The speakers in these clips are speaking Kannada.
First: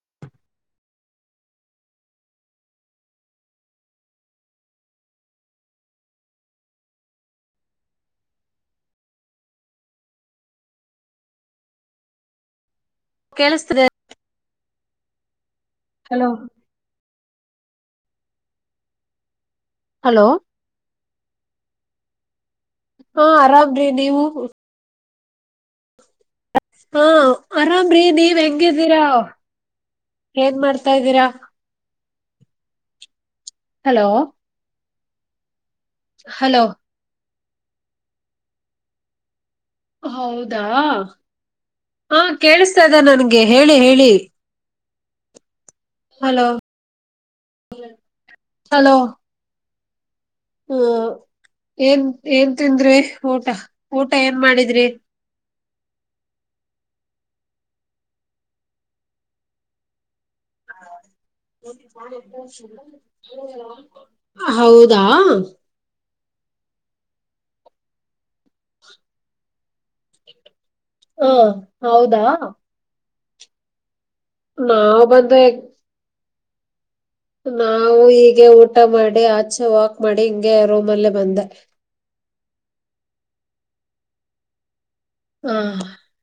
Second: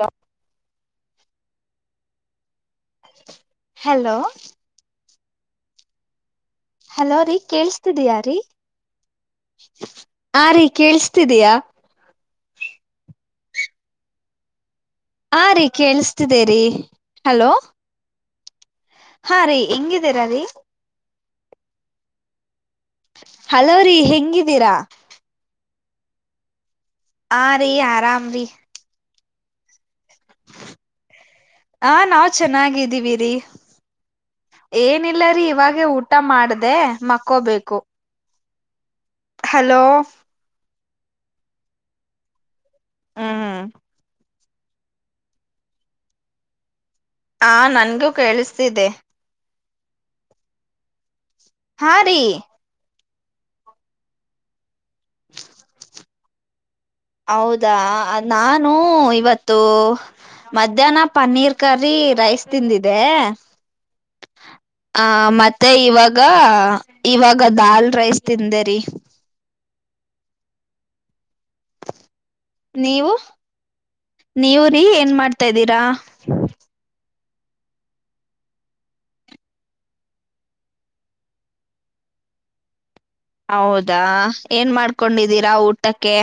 ಹ. ಹಲೋ. ಹಲೋ ರೀ ಕೇಳಿಸ್ತಿದಯ ರೀ ಆ ರೀ ಕೇಳಿಸ್ತಿದೀಯಾ. ಕೇಳಿಸ್ತ್ರೀ. ಹಾ ರೀ ಹಲೋ ಕೇಳಿಸ್ತಿದ್ದೇರಿ ಹಲೋ. ಹಾ ರೀ ಹೆಂಗಿದ್ದೀರ ಹಲೋ ರೀ. ಹಾ ಹಲೋ ಆರಾಮ್ರೀ ರೀ ನೀವು ಹೆಂಗಿದ್ದೀರಾ. ಹಾ ಆ ರೀ ಆರಾಮ್ರೀ ನೀವ್ ಹೆಂಗಿದ್ದೀರಾ ಏನ್ ಮಾಡ್ತಾದೀರಾ. ಹ ನಾವು ಚೆನ್ನಾಗಿದ್ದೀವಿ ರೀ. ಹಲೋ. ಏನಿಲ್ಲ ರೀ ಇವಾಗೇ ಊಟ ಹಲೋ ಮಾಡ್ದ ಮಕ್ಕೋಬೇಕು. ಹಲೋ ಹೌದಾ ಹ ಕೇಳಿಸತಾ ನನಗೆ ಹ್ಮ್ ಹೇಳಿ ಹೇಳಿ. ಹಲೋ ಹ ನನಗೂ ಕೇಳಿಸ್ತಿದೆೆ. ಹಲೋ ಹ್ಮ ಹಾ ಏನ್ ರೀ ಏನ್ ತಿಂದ್ರಿ ಊಟ ಊಟ ಏನ್ ಮಾಡಿದ್ರಿ? [inaudible] ಹೌದಾ ನಾನು ಇವತ್ತು ಮಧ್ಯಾಹ್ನ ಪನ್ನೀರ್ ಕರಿ ರೈಸ್ ತಿಂದಿದೆ ಹೌದಾ ಆ ಮ ಮತ್ತೆ [unintelligible] ಇವಾಗ ಇವಾಗ ದಾಲ್ ರೈಸ್ ತಿಂದೇರಿ. ಹಾ ಹೌದಾ ನೀವು ನೀವು ರೀ ನಾವ್ ಏನ್ ಬಂದು ಮಾಡ್ತಾ್ದೀರಾ? ನಾವು ಹೀಗೆ ಊಟ ಮಾಡಿ ಆಚೆ ವಾಕ್ ಮಾಡಿ ಹಿಂಗೆ ರೋಮ್ ಅಲ್ಲೇ ಬಂದೆ. ಹೌದಾ ಏನ್ ಮಾಡ್ಕೊಂಡಿದ್ದೀರಾ ಹ ಊಟಕ್ಕೆ?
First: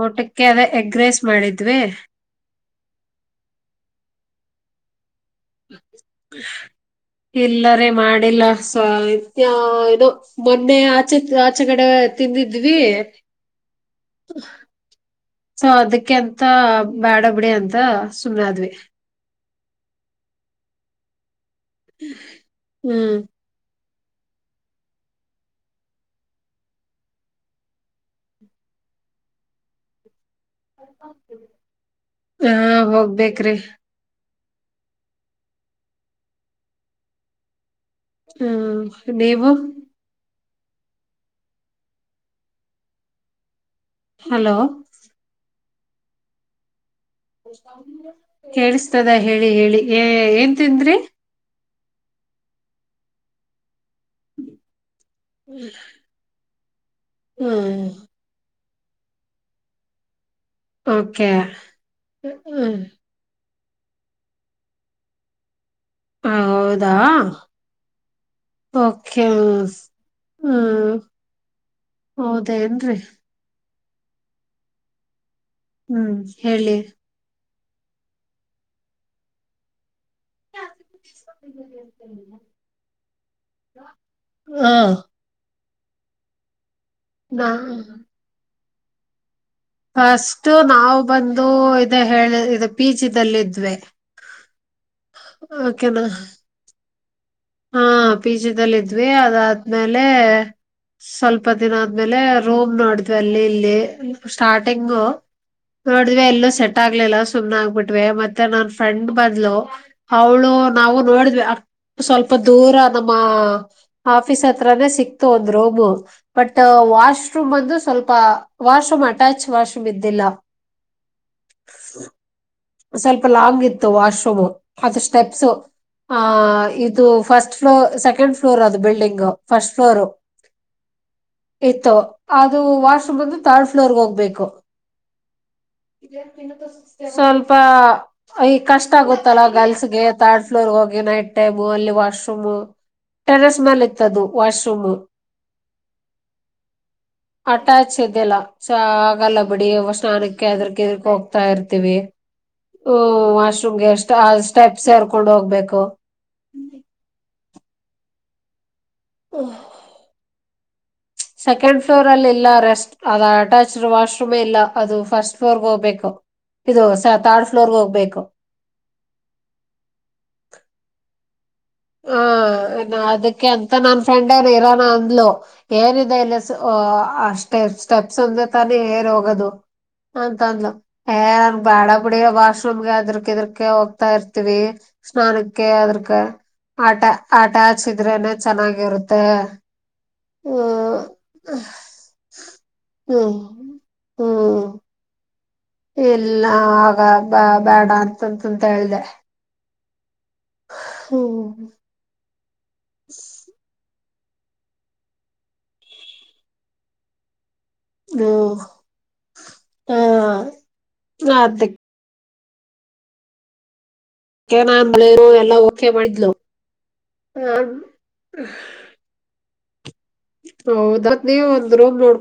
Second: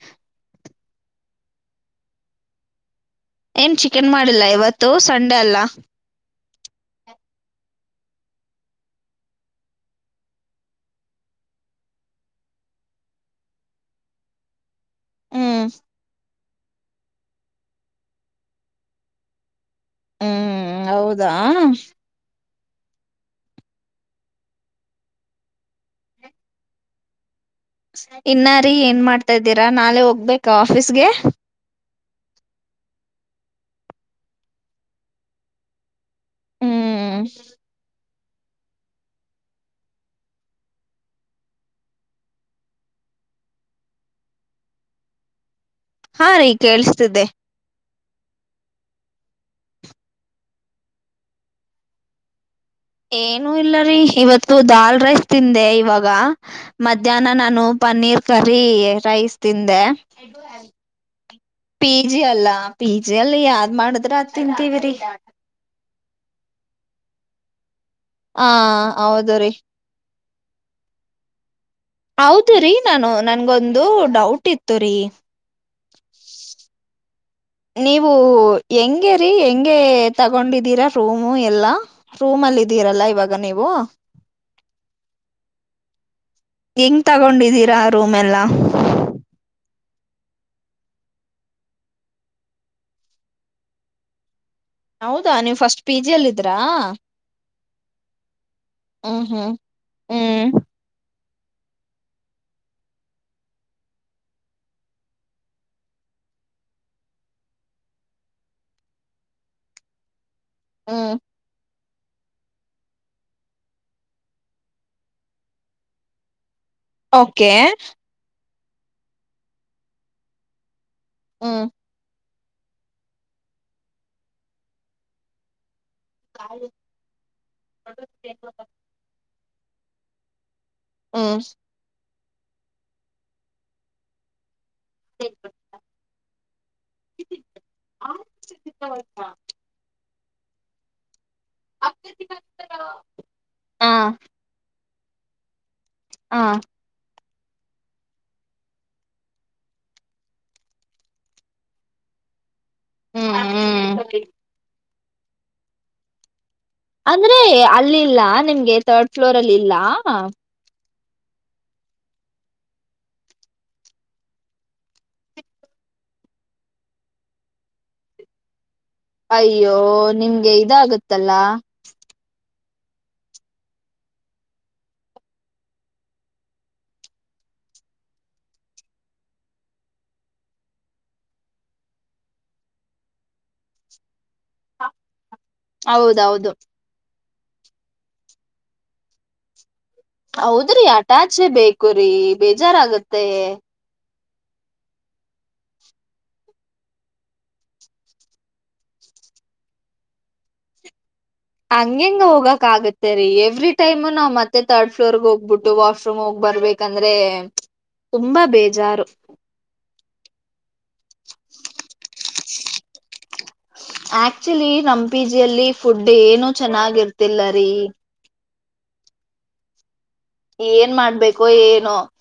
ಊಟಕ್ಕೆ ಅದೇ ಎಗ್ ರೈಸ್ ಮಾಡಿದ್ವಿ. ಏನ್ ಚಿಕನ್ ಮಾಡಿಲ್ಲ ಇವತ್ತು ಸಂಡೆ ಅಲ್ಲ? ಎಲ್ಲಾರೆ ರೀ ಮಾಡಿಲ್ಲ ಸ್ತ್ಯ [unintelligible] ಇದು ಮೊನ್ನೆ ಆಚೆ ಆಚೆಗಡೆ ತಿಂದಿದ್ವಿ. ಹ್ಮ್ ಸೊ ಅದಕ್ಕೆಂತ ಬ್ಯಾಡ ಬಿಡಿ ಅಂತ ಸುಮ್ಮನಾದ್ವಿ. ಹ್ಮ್ ಹೌದಾ ಹ್ಮ್ ಇನ್ನಾ ರೀ ಏನ್ ಮಾಡ್ತಾ ಇದ್ದೀರಾ ನಾಳೆ ಹೋಗ್ಬೇಕ ಆಫೀಸ್ಗೆ? ಹಾ ಹೋಗ್ಬೇಕ್ರೀ ಹ್ಮ್ ಹ್ಮ್ ನೀವು ಹಲೋ ಹಾ ರೀ ಕೇಳಿಸತಿದ್ದೆ. ಕೇಳಿಸತದ ಹೇಳಿ ಹೇಳಿ ಏ ಏನ್ ತಿಂದ್ರಿ? ಏನು ಇಲ್ಲಾರಿ ಇವತ್ತು ಇವತ್ತು ದಾಲ್ ರೈಸ್ ತಿಂದೆ ಇವಾಗ. ಮಧ್ಯಾಹ್ನ ನಾನು ಹ್ಮ್ ಪನ್ನೀರ್ ಕರಿ ರೈಸ್ ತಿಂದೆ. ಓಕೆ ಪಿ ಜಿ ಅಲ್ಲ ಪಿ ಜಿ ಅಲ್ಲಿ ಯಾದ್ ಮಾಡುದ್ರ ಅದನ್ ತಿಂತೀವ್ರಿ ರೀ. ಹ ಹೌದಾ ಆ ಓಕೆ ಹೌದು ರೀ ಹೌದ್ರೀ ರೀ ಹೌದೇನ್ರಿ ನಾನು ನನ್ಗೊಂದು ಡೌಟ್ ಇತ್ತು ರೀ? ಹ್ಮ್ ಹೇಳಿ ನೀವು ಹೆಂಗಗೆ ರೀ ಹೆಂಗೆ ತಗೊಂಡಿದ್ದೀರಾ. ರೂಮು ಎಲ್ಲಾ ರೂಮ್ ಅಲ್ಲಿ ಇದೀರಲ್ಲ ಇವಾಗ ನೀವು? ಹ ಹೆಂಗ್ ನಾ ತಗೊಂಡಿದ್ದೀರಾ ರೂಮ್ ಎಲ್ಲ? ಫಸ್ಟ್ ನಾವು ಬಂದು ಇದ ಹೇಳ ಪಿಜಿದಲ್ಲಿ ಇದ್ವಿ ಜಿದಲ್ಲಿದ್ವಿ. ಹೌದಾ ನೀವು್ ಫಸ್ಟ್ ಪಿ ಜಿ ಅಲ್ಲ ಇದ್ರ? ಹಾ ಪಿಜಲ್ಲ ಇದ್ವಿ ಇದ್ವಿ ಅದಾದ ಮೇಲ. ಹ್ಮ್ ಸ್ವಲ್ಪ ದಿನ ಆದ್ಮೇಲೆ ರೂಮ್ ನೋಡಿದ್ವಿ ಅಲ್ಲಿ ಇಲ್ಲಿ ಸ್ಟಾರ್ಟಿಂಗು. ನೋಡಿದ್ವಿ ಎಲ್ಲೂ ಸೆಟ್ ಆಗ್ಲಿಲ್ಲ ಸುಮ್ನೆ ಆಗ್ಬಿಟ್ವಿ ಮತ್ತೆ ನನ್ ಫ್ರೆಂಡ್ ಬದ್ಲು. ಅವಳು ನಾವು ಹ್ಮ್ ನೋಡುದ್ರೆ. ಸ್ವಲ್ಪ ದೂರ ನಮ್ಮ ಆಫೀಸ್ ಹತ್ರಾನೇ ಸಿಕ್ತು ಒಂದು ರೂಮ್ ಬಟ್ ಓಕೆ ವಾಶ್ರೂಮ್ ಬಂದು ಸ್ವಲ್ಪ ವಾಶ್ರೂಮ್ ಅಟ್ಯಾಚ್ ವಾಶ್ರೂಮ್ ಇದ್ದಿಲ್ಲ ಹ್ಮ ಸ್ವಲ್ಪ ಲಾಂಗ್ ಇತ್ತು ವಾಶ್ರೂಮ್ ಅದು ಸ್ಟೆಪ್ಸ್ ಆ ಇದು ಫಸ್ಟ್ ಫ್ಲೋರ್ ಸೆಕೆಂಡ್ ಫ್ಲೋರ್ ಅದು ಬಿಲ್ಡಿಂಗ್ ಫಸ್ಟ್ ಫ್ಲೋರ್ ಹ್ಮ ಇತ್ತು ಅದು ವಾಶ್ರೂಮ್ ಬಂದ ತರ್ಡ್ ಫ್ಲೋರ್ಗೆ ಹೋಗ್ಬೇಕು [inaudible] ಸ್ವಲ್ಪ್ ಪ ಈ ಕಷ್ಟ ಆಗುತ್ತಲ್ಲಾ ಗರ್ಲ್ಸ್ಗೆ ತರ್ಡ್ ಫ್ಲೋರ್ ಹೋಗಿ ನೈಟ್ ಟೇಬು ಅಲ್ಲಿ ವಾಶ್ರೂಮ್ ಟೆರೆಸ್ ಹ ಮೇಲೆ ಹ ಇತ್ತದು ವಾಶ್ರೂಮ್ ಹ ಅಟ್ಯಾಚ್ ಇದ್ದಿಲ್ಲ ಸ ಆಗಲ್ಲಬಿಡಿ ಸ್ನಾನಕ್ಕೆ ಅದ್ರಕ ಇದ್ರಕ್ ಹೋಗ್ತಾ ಇರ್ತಿವಿ ಹ್ಮ್ ವಾಶ್ರೂಮ್ಗೆ ಎಷ್ಟ ಸ್ಟೆಪ್ಸ್ ಸೇರ್ಕೊಂಡ್ ಹೋಗ್ಬೇಕು ಅಂದ್ರೆ ಅಲ್ಲಿಲ್ಲ ನಿಮ್ಗೆ ತರ್ಡ್ ಫ್ಲೋರ್ ಅಲ್ಲಿ ಇಲ್ಲ ಸೆಕೆಂಡ್ ಫ್ಲೋರ್ ಅಲ್ಲಿ ಇಲ್ಲ ರೆಸ್ಟ್ ಅದ ಅಟ್ಯಾಚ್ಡ್ ವಾಶ್ರೂಮೇ ಇಲ್ಲ ಅದು ಫಸ್ಟ್ ಫ್ಲೋರ್ಗೆ ಹೋಗ್ಬೇಕು ಇದು ತರ್ಡ್ ಫ್ಲೋರ್ಗೆ ಹೋಗ್ಬೇಕು ಅಯ್ಯೋ ನಿಮ್ಗೆ ಇದಾಗತ್ತಲ್ಲಾ ಹ ಅದಕ್ಕೆ ಅಂತ ನನ್ ಫ್ರೆಂಡ ನ್ ಇರೋನ ಅಂದ್ಲು ಏನಿದೆ ಇಲ್ಲ ಅಷ್ಟೆ ಸ್ಟೆಪ್ಸ್ ಅಂದ್ರೆ ತಾನೇ ಏರ್ ಹೋಗದು ಅಂಥದ್ಲು ಏ ನನ್ ಬ್ಯಾಡಾಬುಡು ವಾಶ್ರೂಮ್ಗೆ ಅದ್ರಕ ಇದ್ರಕ ಹೋಗ್ತಾ ಇರ್ತಿವಿ ಸ್ನಾನಕ್ಕೆ ಅದ್ರಕ ಹೌದೌದು ಆಟ ಆಟ ಹಚಿದ್ರೇನೆ ಚೆನ್ನಾಗಿರುತ್ತೆ ಹೌದ್ರಿ ಹ್ಮ್ ಅಟ್ಯಾಚೇ ಬೇಕುರೀ ಬೇಜಾರ್ಗತ್ತೆ ಹ್ಮ ಇಲ್ಲ ಆಗ ಬ ಬೇಡ ಅಂತಂತಂತ ಹೇಳ್ದ ಹ್ಮ್ ಹಂಗೆಂಗ್ ಹೋಗಕ್ ಆಗತ್ತೆ ರೀ ಎವ್ರಿ ಟೈಮು ನಾ ಮತ್ತೆ ತರ್ಡ್ ಫ್ಲೋರ್ಗ್ ಹೋಗ್ಬಿಟ್ಟು ವಾಶ್ರೂಮ್ ಹೋಗ್ ಬರ್ಬೇಕು ಯಾಕಂದ್ರೆ ಹ್ಮ ಹಾ ಅದ್ಕೆ ಆಕ್ಚುಲಿ ನಾನ್ ನಮ ಪಿ ಎಲ್ಲಾ ಜಿಯಲ್ಲಿ ಓಕೆ ಫುಡ್ ಮಾಡಿದ್ಲು ಏನು ಚೆನ್ನಾಗಿರ್ತಿಲ್ಲರಿ ಹಹ್ [inaudible] ಏನ್ ಹೌದ ಮಾಡ್ಬೇಕು ನೀವ್ ಒಂದ್ ಏನೋ ರೂಮ್ ನೋಡ್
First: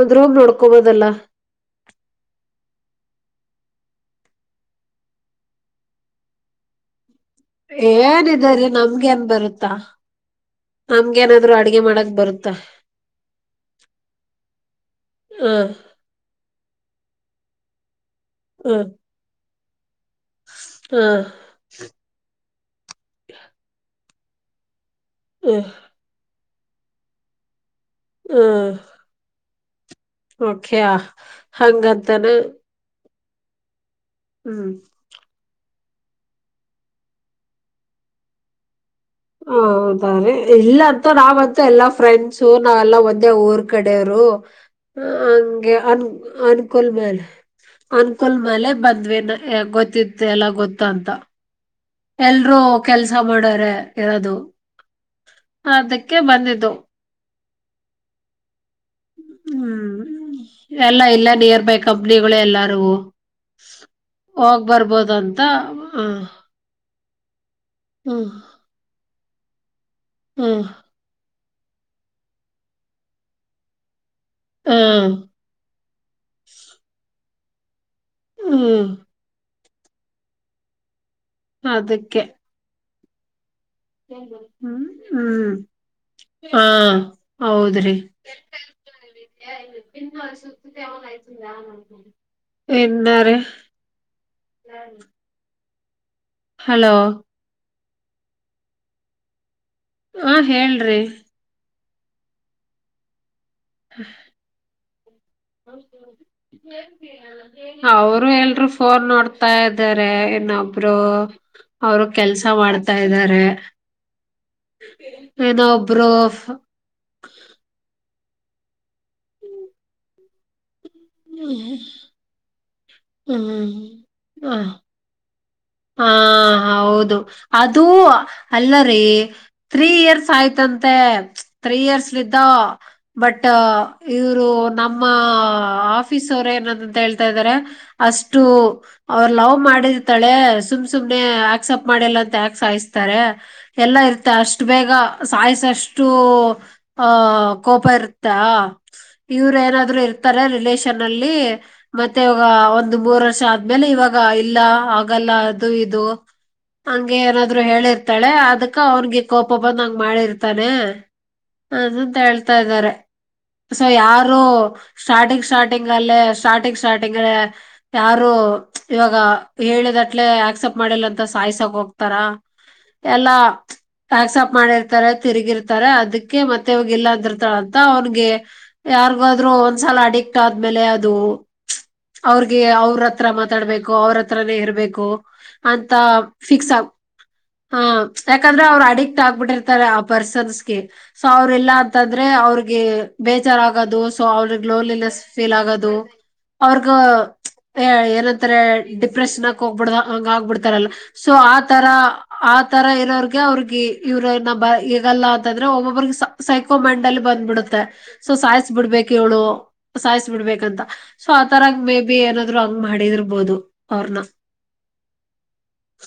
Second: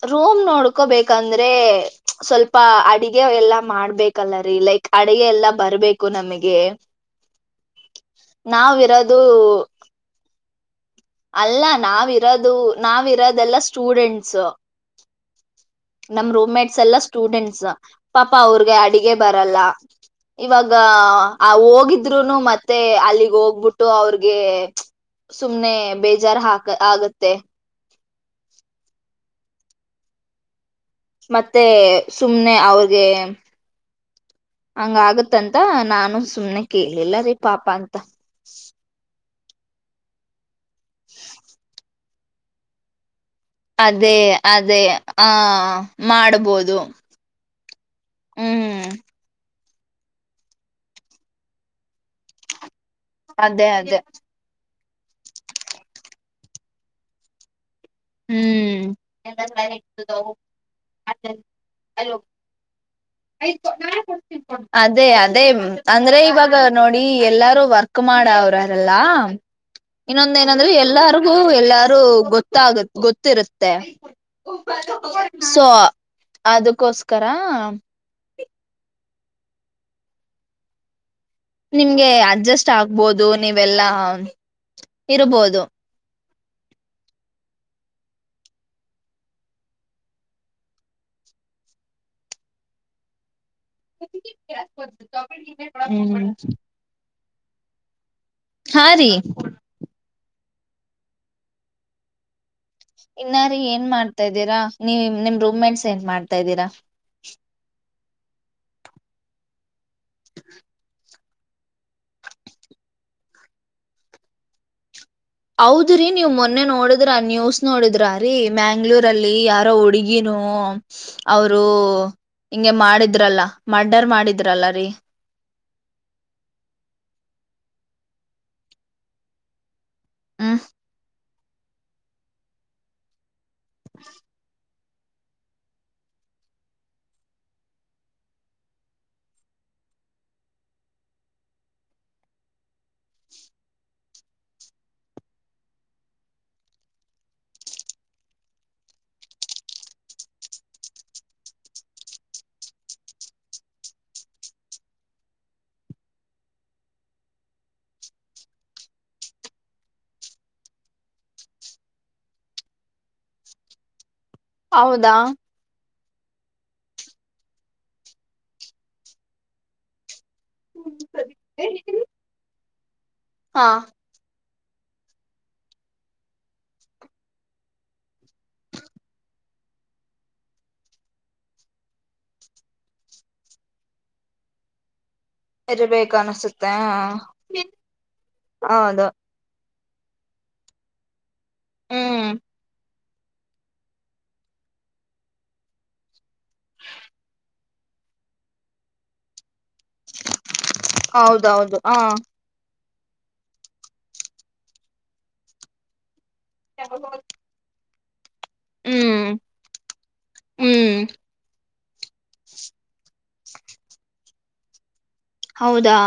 ಒಂದ್ ರೂಮ್ ರೋಮ್ ನೋಡ್ಕೋಬೋದಲ್ಲ ನೋಡ್ಕೋಬೇಕಂದ್ರೆ ಅ ಸ್ವಲ್ಪ ಅಡಗೆ ಎಲ್ಲಾ ಮಾಡ್ಬೇಕಲ್ಲ ರೀ ಲೈಕ್ ಅಡಗೆ ಎಲ್ಲಾ ಬರ್ಬೇಕು ನಮಗೆ [unintelligible] ಏನೆದೆನ್ರಿ ನಮ್ಗೆ ನಾವಿರೋದು ಏನ್ ಬರುತ್ತಾ ನಮ್ಗೇನಾದ್ರು ಅಲ್ಲ ಅಡ್ಗೆ ಮಾಡಕ್ ನಾವಿರೋದು ಬರುತ್ತಾ ನಾವಿರೋದೆಲ್ಲ ಸ್ಟೂಡೆಂಟ್ಸ್ ಹ್ಮ್ ನಮ್ ರೂಮ ಮೇಟ್ಸ್ ಎಲ್ಲ ಸ್ಟೂಡೆಂಟ್ಸ್ ಪಾಪ ಅವ್ರಗೆ ಹ ಅಡಿಗೆ ಬರಲ್ಲ ಇವಾಗ ಹ ಆ ಹೋಗಿದ್ರುನು ಮತ್ತೆ ಅಲ್ಲಿಗ್ ಹೋಗ್ಬಿಟ್ಟು ಅವ್ರಿಗೆ ಹ ಸುಮ್ನೆ ಬೇಜಾರ್ ಹಾಕ ಆಗತ್ತೆ ಹ್ಮ ಓಖ್ಯಾ ಮತ್ತೆ ಸುಮ್ನೆ ಅವ್ರಿಗೆ [unintelligible] ಹ್ಮ್ ಹಂಗ ಆಗುತ್ತೆ ಇತ್ತಂತ ನಾನು ಸುಮನೆ ಕೇಳಿಲ್ಲ ರೀ ಪಾಪ ಅಂತ ಹದ ಇಲ್ಲ ಅಂತೂ ನಾವ್ಂತು ಎಲ್ಲಾ ಫ್ರೆಂಡ್ಸು ನಾವೆಲ್ಲಾ ಒಂದೆ ಊರ್ ಅದೇ ಕಡೆಯವರು ಅದೇ ಆ ಹಂಗೆ ಅನ್ ಮಾಡ್ಬೋದು ಅನುಕೂಲ್ ಮೇಲೆ ಅನ್ಕೋಲ್ ಮಲೆ ಹ್ಮ್ ಬಂದ್ವಿ ಗೊತ್ತಿತ್ತು ಎಲ್ಲ ಗೊತ್ತ ಅಂತ ಎಲ್ರೂ ಕೆಲ್ಸ ಅದೇ ಮಾಡಾರೆ ಅದೇ ಇರದು ಅದಕ್ಕೆ ಬಂದಿದ್ದು. ಹ್ಮ್ ಹ್ಮ್ ಎಲ್ಲಾ ಇಲ್ಲೆ ನಿಯರ್ ಬೈ ಕಂಪ್ನಿಗಳೇ ಎಲ್ಲಾರವು ಅದೇ ಅದೇ ಅಂದ್ರೆ ಹ್ಮ್ ಇವಾಗ್ ನೋಡಿ ಎಲ್ಲಾರು ವರ್ಕ್ ಹ್ಮ್ ಮಾಡ ಅವ್ರರೆಲ್ಲ ಇನ್ನೊಂದ ಹ್ಮ್ ಏನಂದ್ರೆ ಎಲ್ಲಾರು ಹೂಂ ಎಲ್ಲಾರೂ ಗೊತ್ತಾಗ ಗೊತ್ತಿರುತ್ತೆ ಹ್ಮ್ [inaudible] ಸೊ ಅದಕೋಸ್ಕರ ಹ್ಮ್ ನಿಮ್ಗೆ ಅದಕ್ಕೆ ಅಡ್ಜಸ್ಟ್ ಆಗ್ಬೋದು ನೀವೆಲ್ಲಾ ಹ್ಮ್ ಹ್ಮ್ ಇರ್ಬೋದು ಹಾ ಹೌದ್ರಿ [inaudible] [inaudible] ಎನ್ನ ರೀ ಹ್ಮ [inaudible] ಹಲೋ ಹಾ ರೀ ಹ ಹೇಳ್ರಿ ಇನ್ನಾರೀ ಏನ್ ಮಾಡ್ತಾ ಇದ್ದೀರಾ ನೀವ ನಿಮ್ ರೂಮ್ ಮೆಂಟ್ಸ್ ಏನ್ ಮಾಡ್ತಾ ಇದ್ದೀರಾ? ಅವರು ಎಲ್ರು ಫೋನ್ ನೋಡ್ತಾ ಇದಾರೆ ಇನ್ನೊಬ್ರು ಅವರು ಕೆಲ್ಸ ಮಾಡ್ತಾ ಇದ್ದಾರೆ ಏನೋ ಹೌದ್ರೀ ಒಬ್ರು ನೀವ್ ಫ್- ಮೊನ್ನೆ ನೋಡ ದ್ರ ನ್ಯೂಸ್ ನೋಡಿದ್ರ ರೀ ಮ್ಯಾಂಗ್ಳೂರಲ್ಲಿ ಯಾರೋ ಹುಡುಗಿನೂ ಅವರು ಹಿಂಗೆ ಮಾಡಿದ್ರಲ್ಲ ಹ್ಮ್ ಮರ್ಡರ್ ಹ ಮಾಡಿದ್ರಲ್ಲ ರೀ ಹಾ ಹೌದು ಅದು ಅಲ್ಲರಿ ತ್ರೀ ಇಯರ್ಸ್ ಹ್ಮ್ ಆಯ್ತಂತೆ ತ್ರೀ ಇಯರ್ಸ್ಲಿದ್ದ ಬಟ್ ಇವರು ನಮ್ಮ ಆಫೀಸ್ ಅವರು ಏನಂತಂತ ಹೇಳ್ತಾಇದರೆ ಅಷ್ಟು ಅವ್ರ ಲವ್ ಮಾಡಿರ್ತಾಳೆ ಸುಮ್ ಸುಮ್ನೆ ಆಕ್ಸಪ್ಟ ಮಾಡಲ್ಲ ಅಂತ ಯಕ್ ಸಾಯಿಸ್ತಾರೆ ಎಲ್ಲ ಇರ್ತ ಅಷ್ಟು ಬೇಗ ಸಾಯಸಷ್ಟು ಆಹ ಕೋಪ ಇರುತ್ತೆ ಇವ್ರ ಏನಾದ್ರು ಇರ್ತಾರೆ ರಿಲೇಷನ್ ಅಲ್ಲಿ ಮತ್ತೆ ಇವಾಗ ಒಂದು ಮೂರ್ ವರ್ಷ ಆದ್ಮೇಲೆ ಇವಾಗ ಇಲ್ಲ ಆಗಲ್ಲ ಅದು ಇದು ಹಂಗೆ ಏನಾದ್ರು ಹೇಳಿರ್ತಾಳೆ ಅದಕ್ಕ ಅವನ್ಗೆ ಕೋಪ ಬಂದ್ ಹಂಗ್ ಮಾಡಿರ್ತಾನೆ ಅದಂತ ಹೇಳ್ತಾ ಇದ್ದಾರೆ ಸೊ ಯಾರು ಹೌದಾ ಸ್ಟಾರ್ಟಿಂಗ್ ಸ್ಟಾರ್ಟ್ ಸ್ಟಾರ್ಟಿಂಗ್ ಅಲ್ಲೆ ಸ್ಟಾರ್ಟಿಂಗ್ ಸ್ಟಾರ್ಟಿಂಗ್ ಅ ಯಾರು ಇವಾಗ ಹೇಳಿದಟ್ಲೆ ಎಕ್ಸಪ್ ಮಾಡಿಲ್ಲ ಅಂತ ಸಾಯ್ಸಕ ಹೋಗ್ತಾರ ಎಲ್ಲಾ ಹಾ ಆಕ್ಸಪ್ಟ್ ಮಾಡಿರ್ತಾರೆ ತಿರುಗಿರ್ತಾರೆ ಅದಕ್ಕೆ ಮತ್ತೆ ಇವಾಗ ಇಲ್ಲ ಅಂದ್ರರ್ತಾಳ ಅಂತ ಅವನ್ಗೆ ಯಾರ್ಗಾದ್ರು ಒಂದ್ಸಲ ಅಡಿಕ್ಟ್ ಆದ್ಮೇಲೆ ಅದು ಅವ್ರಗೆ ಅವ್ರ ಹತ್ರ ಮಾತಾಡ್ಬೇಕು ಅವ್ರ ಹತ್ರಾನೇ ಇರ್ಬೇಕು ಅಂತ ಇರ್ಬೇಕ ಅನ್ಸುತ್ತೆ ಫಿಕ್ಸ್ ಆಗ ಹ ಹ ಯಾಕಂದ್ರೆ ಅವರು ಹೌದು ಅಡಿಕ್ಟ್ ಆಗ್ಬಿಟ್ಟಿರ್ ತರ ಆ ಪರ್ಸನ್ಸ್ಗೆ ಸೊ ಅವ್ರ ಇಲ್ಲ ಅಂತಂದ್ರೆ ಹ್ಮ್ ಅವ್ರಿಗೆ ಬೇಜಾರ ಆಗೋದು ಸೊ ಅವ್ರಗ್ ಲೋಲಿನೆಸ್ ಫೀಲ್ ಆಗೋದು ಅವ್ರಗ ಏನಂತಾರೆ ಡಿಪ್ರೆಷನ್ಕ್ ಹೋಗ್ಬಿಡ ಹಂಗ ಆಗ್ಬಿಡ್ತಾರಲ್ಲ ಸೊ ಹೌದೌದು ಆತರ ಹ ಆ ತರ ಇರೋರಿಗೆ ಅವ್ರಿಗೆ ಇವ್ರ ನ [unintelligible] ಅಂತಂದ್ರೆ ಒಬ್ಬೊಬ್ರಿಗೆ [unintelligible] ಸೈಕೋಮೆಂಡಲ್ ಬಂದ್ಬಿಡುತ್ತೆ ಸೊ ಸಾಯಸ್ ಬಿಡ್ಬೇಕು ಹ್ಮ್ ಇವಳು ಸಾಯಸ್ ಬಿಡ್ಬೇಕಂತ ಹ್ಮ್ ಸೊ ಆ ತರಾಗ ಮೇ ಬಿ ಏನಾದ್ರು ಹಂಗ್ ಮಾಡಿದಿರ್ಬೋದು ಅವ್ರನ ಹೌದಾ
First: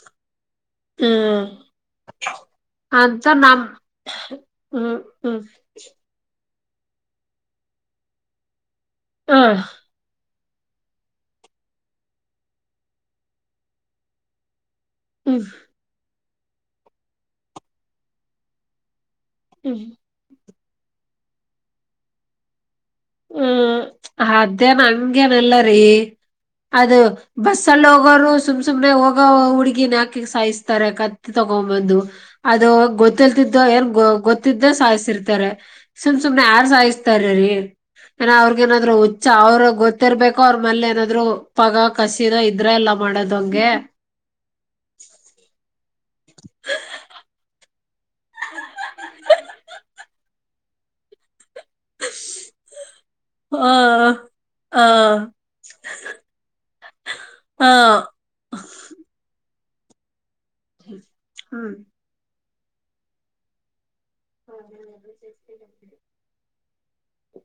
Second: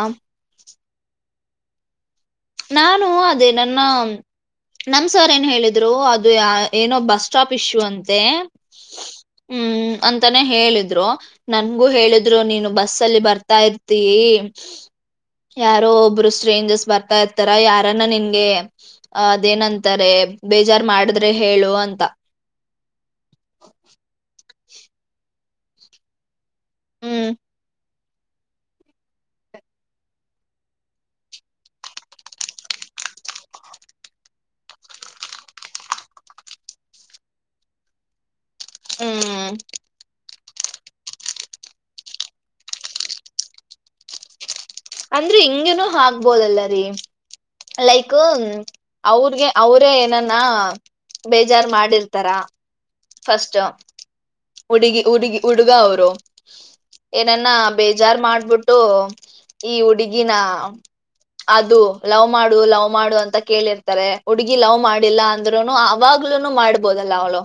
ಹ್ಮ್ ನಾನು ಅಂತ ಅದೇ ನಮ್ ನನ್ನ ಹ್ಮ್ ನಮ್ ಸರ್ ಹ್ಮ್ ಏನ್ ಹೇಳಿದ್ದ ಅಂದ್ರು ಅದು ಏನೋ ಬಸ್ಸ್ಟ್ಯಾಂಪ್ ಇಸ್ಸು ಅಂತ್ತೆ. ಹ್ಮ್ ಹ್ಮ [unintelligible] ತಾನೇ ಹೇಳಿದ್ರು ನನ್ಗೂ ಹೇಳಿದ್ರು ನೀನು ಬಸ್ ಅಲ್ಲಿ ಬರ್ತಾ ಇರ್ತೀಯಿ ಹ್ಮ್ ಯಾರೋ ಒಬ್ರು ಸ್ಟ್ರೇಂಜರ್ಸ್ ಬರ್ತಾ ಇರ್ತಾರ ಯಾರನ್ನ ನಿನ್ಗೆ ಅ ಹ್ಮ್ ಅದೇನಂತಾರೆ ಬೇಜಾರ್ ಮಾಡಿದ್ರೆ ಹೇಳು ಅಂತ ಹ್ಮ್ ಅಧ್ಯಾಹನ ಹಂಗೇನಲ್ಲರಿ ಅದು ಹ್ಮ್ ಬಸ್ಸಲ್ಲಿ ಹೋಗೋರು ಸುಮ್ ಸುಮ್ನೆ ಹೋಗ ಹುಡ್ಗಿನ ಹಾಕಿ ಸಾಯಿಸ್ತಾರೆ ಕತ್ ತಗೊಬಂದು ಅದು ಗೊತ್ತಿಲ್ತಿದ್ದೋ ಏನ್ ಗೊತ್ತಿದ್ದೆ ಸಾಯಿಸಿರ್ತಾರೆ ಸುಮ್ ಸುಮ್ನೆ ಯಾರ್ ಸಾಯಿಸ್ತಾರೀ ಏನ ಅವ್ರಗ ಏನಾದ್ರು ಹುಚ್ಚ ಹ್ಮ್ ಅವ್ರ ಗೊತ್ತಿರ್ಬೇಕ ಕ್ಕ ಅವ್ರ ಮೇಲೆ ಏನಾದ್ರು ಪಗ ಕಸೀದ ಇದ್ರ ಎಲ್ಲ ಮಾಡೋದ್ ಹಂಗೆ ಅಂದ್ರೆ ಹಿಂಗೇನುೂ ಹಾಬೋದಲ್ಲ ರೀ ಲೈಕ್ ಅವ್ರಗೆ ಅವರೇ ಏನಾನ ಬೇಜಾರ್ ಮಾಡಿರ್ ತರಾ ಫಸ್ಟ್. ಹ ಹ ಹುಡುಗಿ ಹುಡುಗಿ ಹುಡುಗ ಅವರು ಏನನ್ನ ಹ ಬೇಜಾರ್ ಮಾಡ್ಬಿಟ್ಟ [unintelligible] ಈ ಹುಡುಗಿನ ಹ್ಮ್ ಅದು ಲವ್ ಮಾಡು ಲವ್ ಮಾಡು ಅಂತ ಕೇಳಿರ್ತಾರೆ ಹುಡುಗಿ ಲವ್ ಮಾಡಿಲ್ಲ ಅಂದ್ರುನು ಅವಾಗ [unintelligible] ಮಾಡ್ಬೋದಲ್ಲ ಅವಳು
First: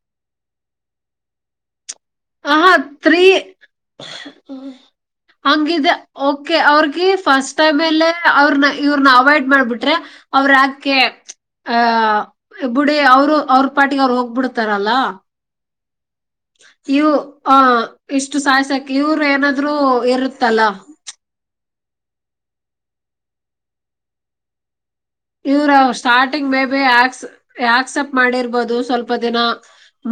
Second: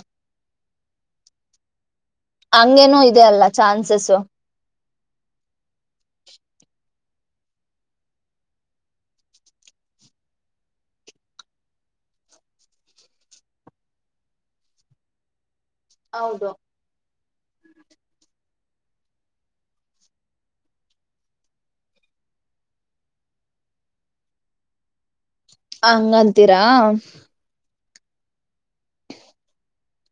ಹಂಗೇನು ಇದೆ ಅಲ್ಲ ಚಾನ್ಸಸ್ ಹ [inaudible] ಹಂಗಿದೆ ಓಕೆ ಅವ್ರಗಿ ಫಸ್ಟ್ ಟೈಮ್ ಅಲ್ಲ ಅವ್ರನ ಇವ್ರನ ಅವಾಯ್ಡ್ ಮಾಡ್ಬಿಟ್ರೆ ಅವ್ರಾಕೆ ಆಹ [inaudible] ಬುಡಿ ಅವರು ಅವ್ರ ಪಾಟಿಗೆ ಅವ್ರು ಹೋಗ್ಬಿಡ್ತಾರಲ್ಲ ಹೌದು ಇವು ಆ ಇಷ್ಟು ಸಾಯ್ಸಕ ಇವರು ಏನಾದ್ರು ಇರುತ್ತಲ್ಲ ಇವ್ರ ಸ್ಟಾರ್ಟಿಂಗ್ ಹಂಗಂತೀರಾ ಮೇ ಬಿ ಆಕ್ಸೆಪ್ಟ್ ಮಾಡಿರ್ಬೋದು ಸ್ವಲ್ಪ ದಿನ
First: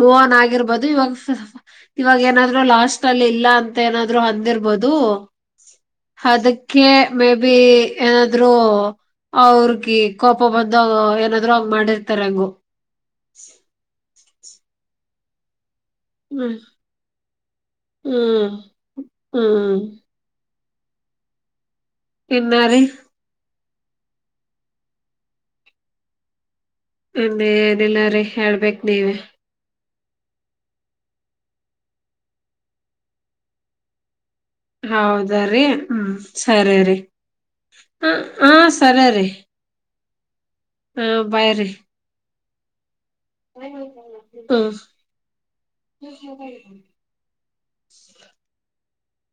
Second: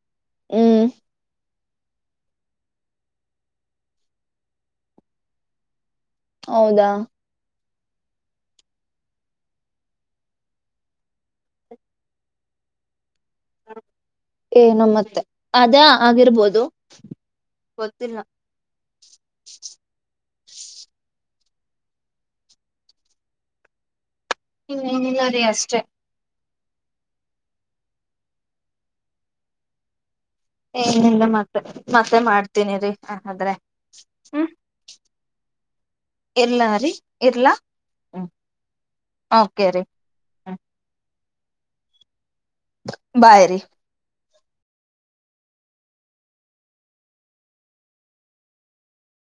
ಮೋಹನ್ ಆಗಿರ್ಬೋದು ಹ್ಮ್ ಇವಾಗ [unintelligible] ಸ್ವಲ್ಪ ಇವಾಗ ಏನಾದ್ರು ಲಾಸ್ಟ್ ಅಲ್ಲಿ ಇಲ್ಲ ಅಂತ ಏನಾದ್ರು ಅಂದಿರ್ಬೋದು ಅದಕ್ಕೆ ಹೌದಾ ಮೇ ಬಿ ಏನಾದ್ರು ಅವ್ರಗೆ ಈ ಕೋಪ ಬಂದ ಏನಾದ್ರು ಹಂಗ್ ಮಾಡಿರ್ತಾರೆ ಹಂಗ [inaudible] ಏನೋ ಮತ್ತೆ ಅದೇ ಹ್ಮ್ ಆಗಿರ್ಬೋದು [inaudible] ಗೊತ್ತಿಲ್ಲ ಹ್ಮ ಇನ್ನರೀ ಇನ್ನಲಿಲರೀ ಅಷ್ಟೇ ಇನ್ನ ಏನಿಲ್ಲ ರೀ ಹೇಳ್ಬೇಕ್ ನೀವೆ ಇನೀಲ ಮತ್ತೆ ಮತ್ತೆ ಮಾಡ್ತೀನಿ ಇರಿ ಆದ್ರೆ ಹ್ಮ್ ಹೌದ ರೀ ಹ್ಮ್ ಇರ್ಲ ಸರಿ ರೀ ರಿ ಇರ್ಲಾ ಹ ಹ ಸರಿ ರಿ ಕೇರಿ ಹ ಬಹಿರಿ [inaudible] ಬಾಯ್ರ ರೀ ಹ್ಮ [unintelligible]